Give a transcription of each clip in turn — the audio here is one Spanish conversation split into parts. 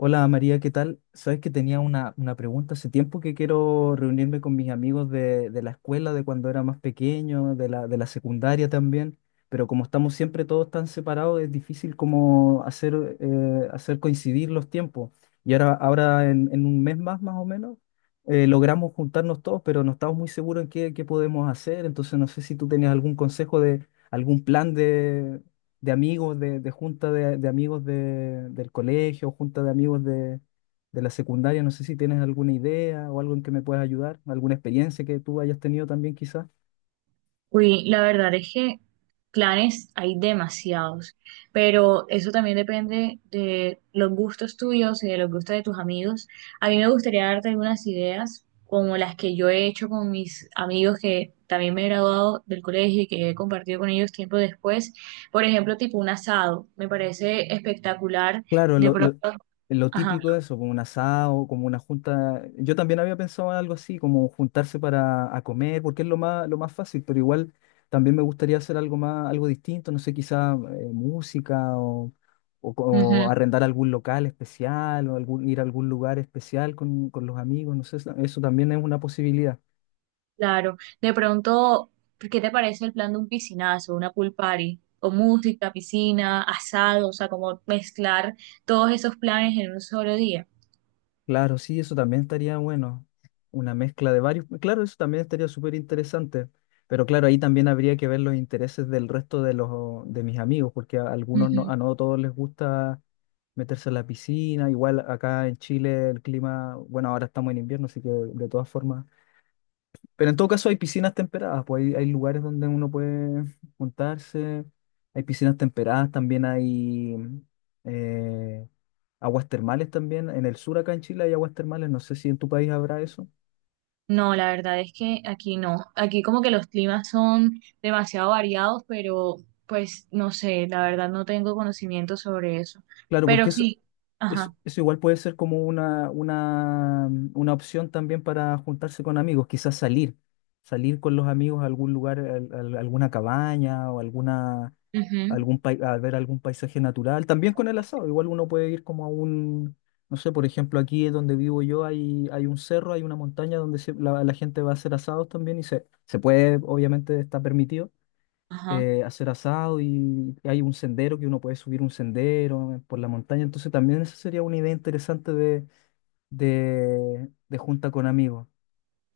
Hola María, ¿qué tal? Sabes que tenía una pregunta hace tiempo que quiero reunirme con mis amigos de la escuela, de cuando era más pequeño, de la secundaria también, pero como estamos siempre todos tan separados, es difícil como hacer, hacer coincidir los tiempos. Y ahora en un mes más, más o menos, logramos juntarnos todos, pero no estamos muy seguros en qué podemos hacer, entonces no sé si tú tenías algún consejo de algún plan de amigos, de junta de amigos del colegio, junta de amigos de la secundaria. No sé si tienes alguna idea o algo en que me puedas ayudar, alguna experiencia que tú hayas tenido también quizás. Uy, la verdad es que planes hay demasiados, pero eso también depende de los gustos tuyos y de los gustos de tus amigos. A mí me gustaría darte algunas ideas, como las que yo he hecho con mis amigos que también me he graduado del colegio y que he compartido con ellos tiempo después. Por ejemplo, tipo un asado, me parece espectacular. Claro, De lo, pronto, lo- lo ajá. típico de eso, como un asado, como una junta. Yo también había pensado en algo así, como juntarse para a comer, porque es lo más fácil, pero igual también me gustaría hacer algo más, algo distinto, no sé, quizá música o, o Ujú. arrendar algún local especial o algún, ir a algún lugar especial con los amigos, no sé, eso también es una posibilidad. Claro, de pronto, ¿qué te parece el plan de un piscinazo, una pool party, con música, piscina, asado? O sea, como mezclar todos esos planes en un solo día. Claro, sí, eso también estaría bueno. Una mezcla de varios. Claro, eso también estaría súper interesante. Pero claro, ahí también habría que ver los intereses del resto de los de mis amigos, porque a algunos no, Ujú. a no todos les gusta meterse en la piscina. Igual acá en Chile el clima, bueno, ahora estamos en invierno, así que de todas formas pero en todo caso hay piscinas temperadas, pues hay lugares donde uno puede juntarse, hay piscinas temperadas, también hay eh, aguas termales también. En el sur acá en Chile hay aguas termales, no sé si en tu país habrá eso. No, la verdad es que aquí no. Aquí como que los climas son demasiado variados, pero pues no sé, la verdad no tengo conocimiento sobre eso. Claro, porque Pero eso, sí, eso, ajá, eso igual puede ser como una opción también para juntarse con amigos, quizás salir, salir con los amigos a algún lugar, alguna cabaña o alguna ujú, a ver algún paisaje natural. También con el asado, igual uno puede ir como a un, no sé, por ejemplo, aquí donde vivo yo hay, hay un cerro, hay una montaña donde la, la gente va a hacer asados también y se puede, obviamente está permitido ajá. Hacer asado y hay un sendero que uno puede subir un sendero por la montaña. Entonces también esa sería una idea interesante de junta con amigos.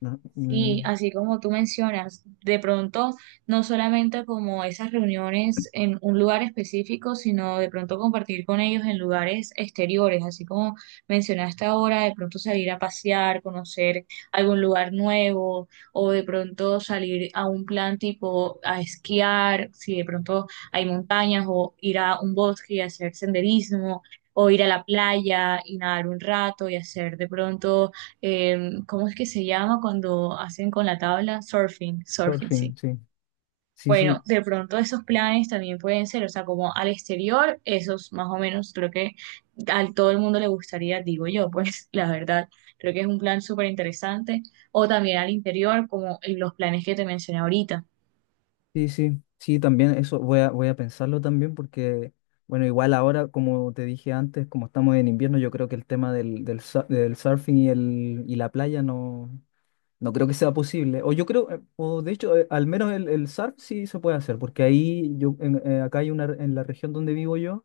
¿No? Mm, Sí, así como tú mencionas, de pronto no solamente como esas reuniones en un lugar específico, sino de pronto compartir con ellos en lugares exteriores, así como mencionaste ahora, de pronto salir a pasear, conocer algún lugar nuevo, o de pronto salir a un plan tipo a esquiar, si de pronto hay montañas, o ir a un bosque y hacer senderismo, o ir a la playa y nadar un rato y hacer de pronto ¿cómo es que se llama cuando hacen con la tabla? Surfing, surfing, surfing, sí. sí. Sí, Bueno, sí. de pronto esos planes también pueden ser, o sea, como al exterior, esos más o menos creo que a todo el mundo le gustaría, digo yo, pues la verdad, creo que es un plan súper interesante. O también al interior, como los planes que te mencioné ahorita. Sí, sí, sí, también eso voy a, voy a pensarlo también porque, bueno, igual ahora, como te dije antes, como estamos en invierno, yo creo que el tema del surfing y, el, y la playa no, no creo que sea posible. O yo creo, o de hecho, al menos el surf sí se puede hacer, porque ahí, yo, acá hay una, en la región donde vivo yo,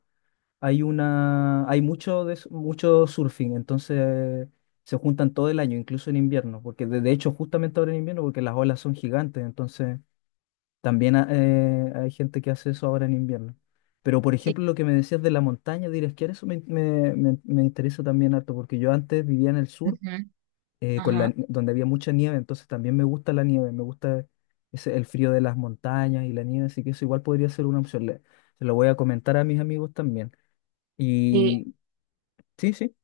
hay una, hay mucho surfing, entonces se juntan todo el año, incluso en invierno, porque de hecho justamente ahora en invierno, porque las olas son gigantes, entonces También hay gente que hace eso ahora en invierno. Pero, por Sí. ejemplo, lo que me decías de la montaña, de ir a esquiar, eso me interesa también harto, porque yo antes vivía en el sur, Ujú, con ajá. la, donde había mucha nieve, entonces también me gusta la nieve, me gusta ese, el frío de las montañas y la nieve, así que eso igual podría ser una opción. Se lo voy a comentar a mis amigos también. Eh, Y sí, sí,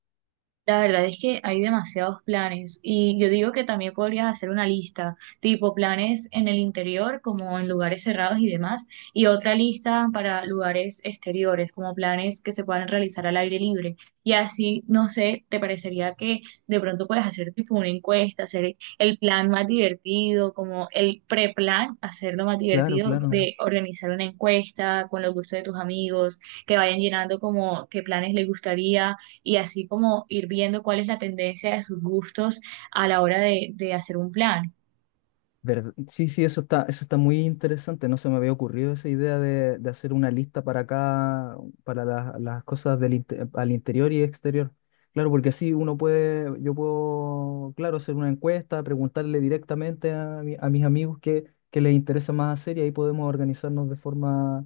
La verdad es que hay demasiados planes y yo digo que también podrías hacer una lista, tipo planes en el interior como en lugares cerrados y demás, y otra lista para lugares exteriores, como planes que se puedan realizar al aire libre. Y así, no sé, te parecería que de pronto puedes hacer tipo una encuesta, hacer el plan más divertido, como el preplan, hacerlo más claro, divertido claro. de organizar una encuesta con los gustos de tus amigos, que vayan llenando como qué planes les gustaría y así como ir viendo cuál es la tendencia de sus gustos a la hora de hacer un plan. Sí, sí, eso está muy interesante. No se me había ocurrido esa idea de hacer una lista para acá, para las cosas al interior y exterior. Claro, porque así uno puede, yo puedo, claro, hacer una encuesta, preguntarle directamente a, a mis amigos qué les interesa más hacer y ahí podemos organizarnos de forma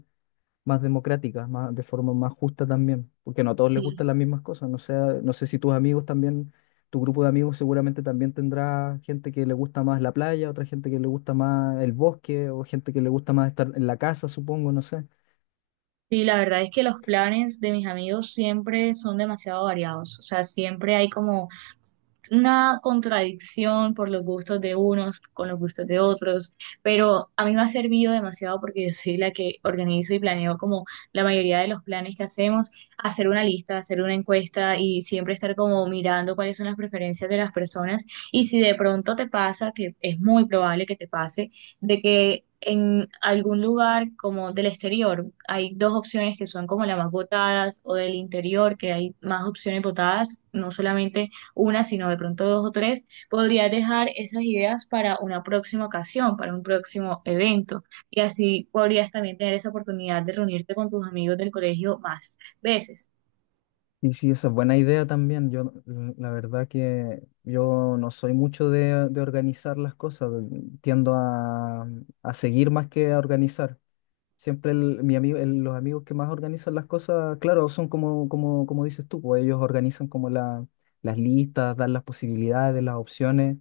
más democrática, más, de forma más justa también, porque no a todos les Sí. gustan las mismas cosas. No sé, no sé si tus amigos también, tu grupo de amigos seguramente también tendrá gente que le gusta más la playa, otra gente que le gusta más el bosque, o gente que le gusta más estar en la casa, supongo, no sé. Sí, la verdad es que los planes de mis amigos siempre son demasiado variados, o sea, siempre hay como una contradicción por los gustos de unos con los gustos de otros, pero a mí me ha servido demasiado porque yo soy la que organizo y planeo como la mayoría de los planes que hacemos, hacer una lista, hacer una encuesta y siempre estar como mirando cuáles son las preferencias de las personas y si de pronto te pasa, que es muy probable que te pase, de que en algún lugar como del exterior hay dos opciones que son como las más votadas o del interior que hay más opciones votadas, no solamente una, sino de pronto dos o tres, podrías dejar esas ideas para una próxima ocasión, para un próximo evento y así podrías también tener esa oportunidad de reunirte con tus amigos del colegio más veces. Y sí, esa es buena idea también. Yo, mm, la verdad que yo no soy mucho de organizar las cosas, tiendo a, a seguir más que a organizar. Siempre mi amigo, los amigos que más organizan las cosas, claro, son como dices tú, pues ellos organizan como la, las listas, dan las posibilidades, las opciones,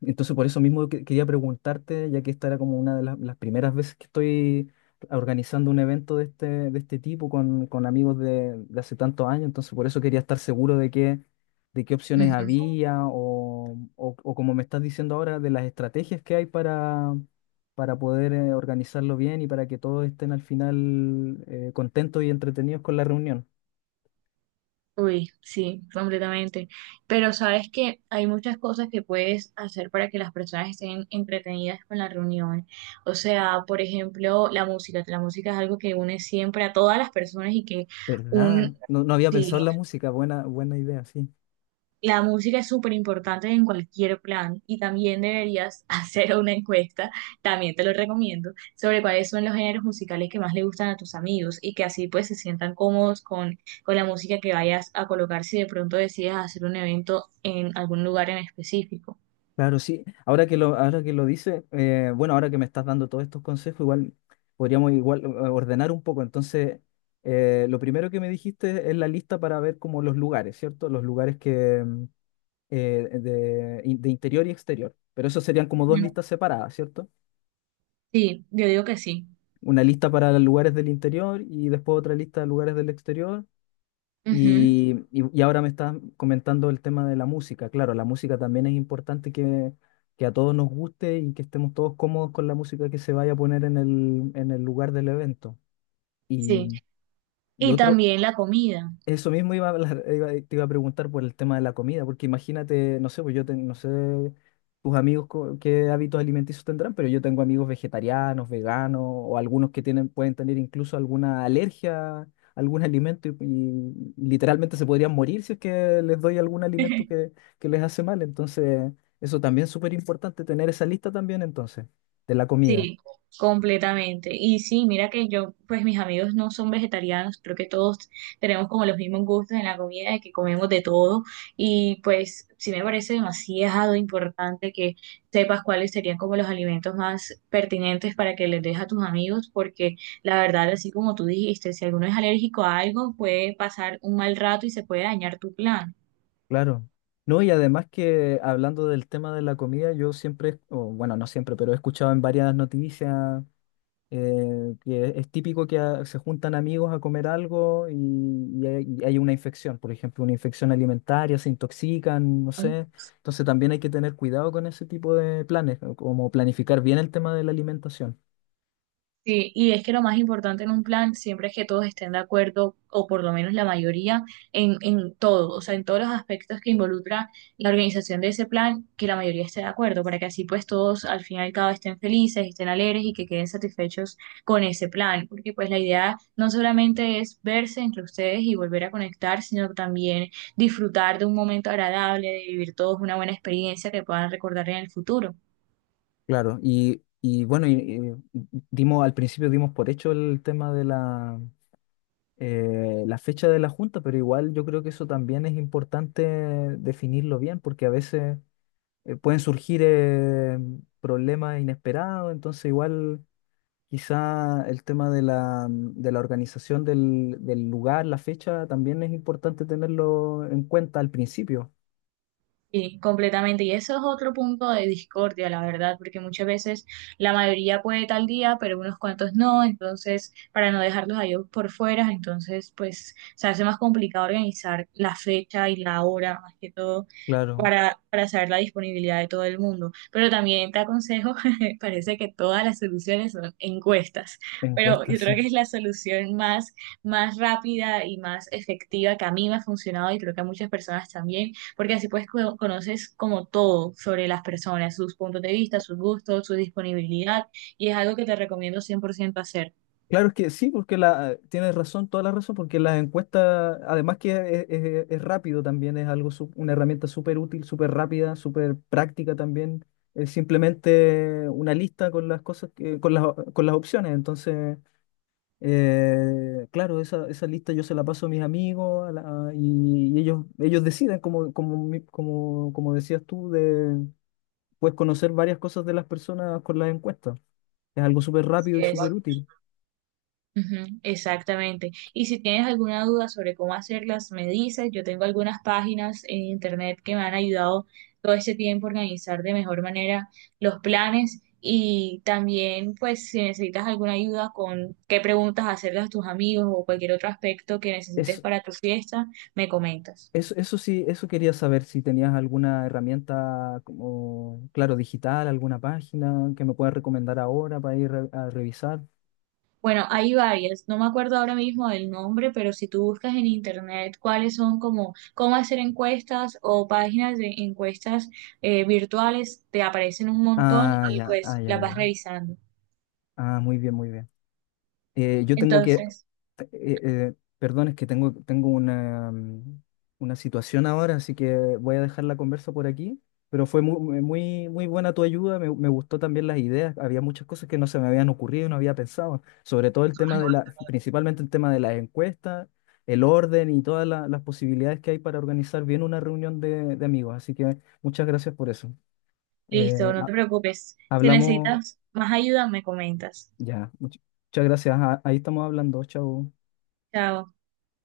entonces, por eso mismo quería preguntarte, ya que esta era como una de las primeras veces que estoy organizando un evento de este tipo con amigos de hace tantos años, entonces por eso quería estar seguro de qué opciones Ujú. había o, o como me estás diciendo ahora, de las estrategias que hay para poder organizarlo bien y para que todos estén al final contentos y entretenidos con la reunión. Uy, sí, completamente. Pero sabes que hay muchas cosas que puedes hacer para que las personas estén entretenidas con la reunión. O sea, por ejemplo, la música. La música es algo que une siempre a todas las personas y que ¿Verdad? un, No, no había pensado sí, en la música, buena, buena idea, sí. la música es súper importante en cualquier plan y también deberías hacer una encuesta, también te lo recomiendo, sobre cuáles son los géneros musicales que más le gustan a tus amigos y que así pues se sientan cómodos con la música que vayas a colocar si de pronto decides hacer un evento en algún lugar en específico. Claro, sí. Ahora que lo dice, bueno, ahora que me estás dando todos estos consejos, igual podríamos igual ordenar un poco. Entonces, lo primero que me dijiste es la lista para ver como los lugares, ¿cierto? Los lugares que mm, de interior y exterior. Pero eso serían como dos Ujú. listas separadas, ¿cierto? Sí, yo digo que sí. Una lista para lugares del interior y después otra lista de lugares del exterior. Ujú, Y, y ahora me estás comentando el tema de la música. Claro, la música también es importante que a todos nos guste y que estemos todos cómodos con la música que se vaya a poner en el lugar del evento. sí. Y, y Y otro, también la comida. eso mismo iba a te iba a preguntar por el tema de la comida, porque imagínate, no sé, pues yo no sé tus amigos qué hábitos alimenticios tendrán, pero yo tengo amigos vegetarianos, veganos, o algunos que tienen, pueden tener incluso alguna alergia a algún alimento y literalmente se podrían morir si es que les doy algún alimento que les hace mal. Entonces, eso también es súper importante, tener esa lista también entonces, de la comida. Sí, completamente. Y sí, mira que yo, pues mis amigos no son vegetarianos, creo que todos tenemos como los mismos gustos en la comida, de que comemos de todo. Y pues sí me parece demasiado importante que sepas cuáles serían como los alimentos más pertinentes para que les des a tus amigos, porque la verdad, así como tú dijiste, si alguno es alérgico a algo, puede pasar un mal rato y se puede dañar tu plan. Claro. No, y además que hablando del tema de la comida, yo siempre, o bueno, no siempre, pero he escuchado en varias noticias que es típico que se juntan amigos a comer algo y, y hay una infección, por ejemplo, una infección alimentaria, se intoxican, no sé. Entonces también hay que tener cuidado con ese tipo de planes, o como planificar bien el tema de la alimentación. Sí, y es que lo más importante en un plan siempre es que todos estén de acuerdo, o por lo menos la mayoría, en todo, o sea, en todos los aspectos que involucra la organización de ese plan, que la mayoría esté de acuerdo, para que así pues todos al final y al cabo estén felices, estén alegres y que queden satisfechos con ese plan, porque pues la idea no solamente es verse entre ustedes y volver a conectar, sino también disfrutar de un momento agradable, de vivir todos una buena experiencia que puedan recordar en el futuro. Claro, y bueno, y dimos, al principio dimos por hecho el tema de la la fecha de la junta, pero igual yo creo que eso también es importante definirlo bien, porque a veces pueden surgir problemas inesperados, entonces igual quizá el tema de la organización del lugar, la fecha, también es importante tenerlo en cuenta al principio. Sí, completamente. Y eso es otro punto de discordia, la verdad, porque muchas veces la mayoría puede tal día, pero unos cuantos no. Entonces, para no dejarlos a ellos por fuera, entonces, pues se hace más complicado organizar la fecha y la hora, más que todo, Claro, para saber la disponibilidad de todo el mundo. Pero también te aconsejo, parece que todas las soluciones son encuestas, pero encuesta, yo creo sí. que es la solución más, más rápida y más efectiva que a mí me ha funcionado y creo que a muchas personas también porque así pues conoces como todo sobre las personas, sus puntos de vista, sus gustos, su disponibilidad, y es algo que te recomiendo 100% hacer. Claro, es que sí, porque la, tienes razón, toda la razón, porque las encuestas, además que es, es rápido también, es algo, una herramienta súper útil, súper rápida, súper práctica también. Es simplemente una lista con las cosas, con las opciones. Entonces, claro, esa lista yo se la paso a mis amigos a y, y ellos deciden, como, como, como decías tú, de, puedes conocer varias cosas de las personas con las encuestas. Es algo súper Así rápido y es. súper útil. Ujú, exactamente. Y si tienes alguna duda sobre cómo hacerlas, me dices, yo tengo algunas páginas en internet que me han ayudado todo este tiempo a organizar de mejor manera los planes. Y también, pues, si necesitas alguna ayuda con qué preguntas hacerle a tus amigos o cualquier otro aspecto que necesites para tu fiesta, me comentas. Eso sí, eso quería saber si tenías alguna herramienta como, claro, digital, alguna página que me puedas recomendar ahora para ir a revisar. Bueno, hay varias, no me acuerdo ahora mismo del nombre, pero si tú buscas en internet cuáles son como cómo hacer encuestas o páginas de encuestas virtuales, te aparecen un montón Ah, y ya, ah, pues ya, las vas ya. revisando. Ah, muy bien, muy bien. Yo tengo que eh, Entonces, eh, perdón, es que tengo, tengo una, mm, una situación ahora, así que voy a dejar la conversa por aquí. Pero fue muy muy, muy, buena tu ayuda, me gustó también las ideas. Había muchas cosas que no se me habían ocurrido, no había pensado. Sobre todo el tema de la, principalmente el tema de las encuestas, el orden y todas las posibilidades que hay para organizar bien una reunión de amigos. Así que muchas gracias por eso. Eh, listo, no te ha- preocupes. Si hablamos necesitas más ayuda, me comentas. ya. Muchas gracias. Ah, ahí estamos hablando. Chao. Chao.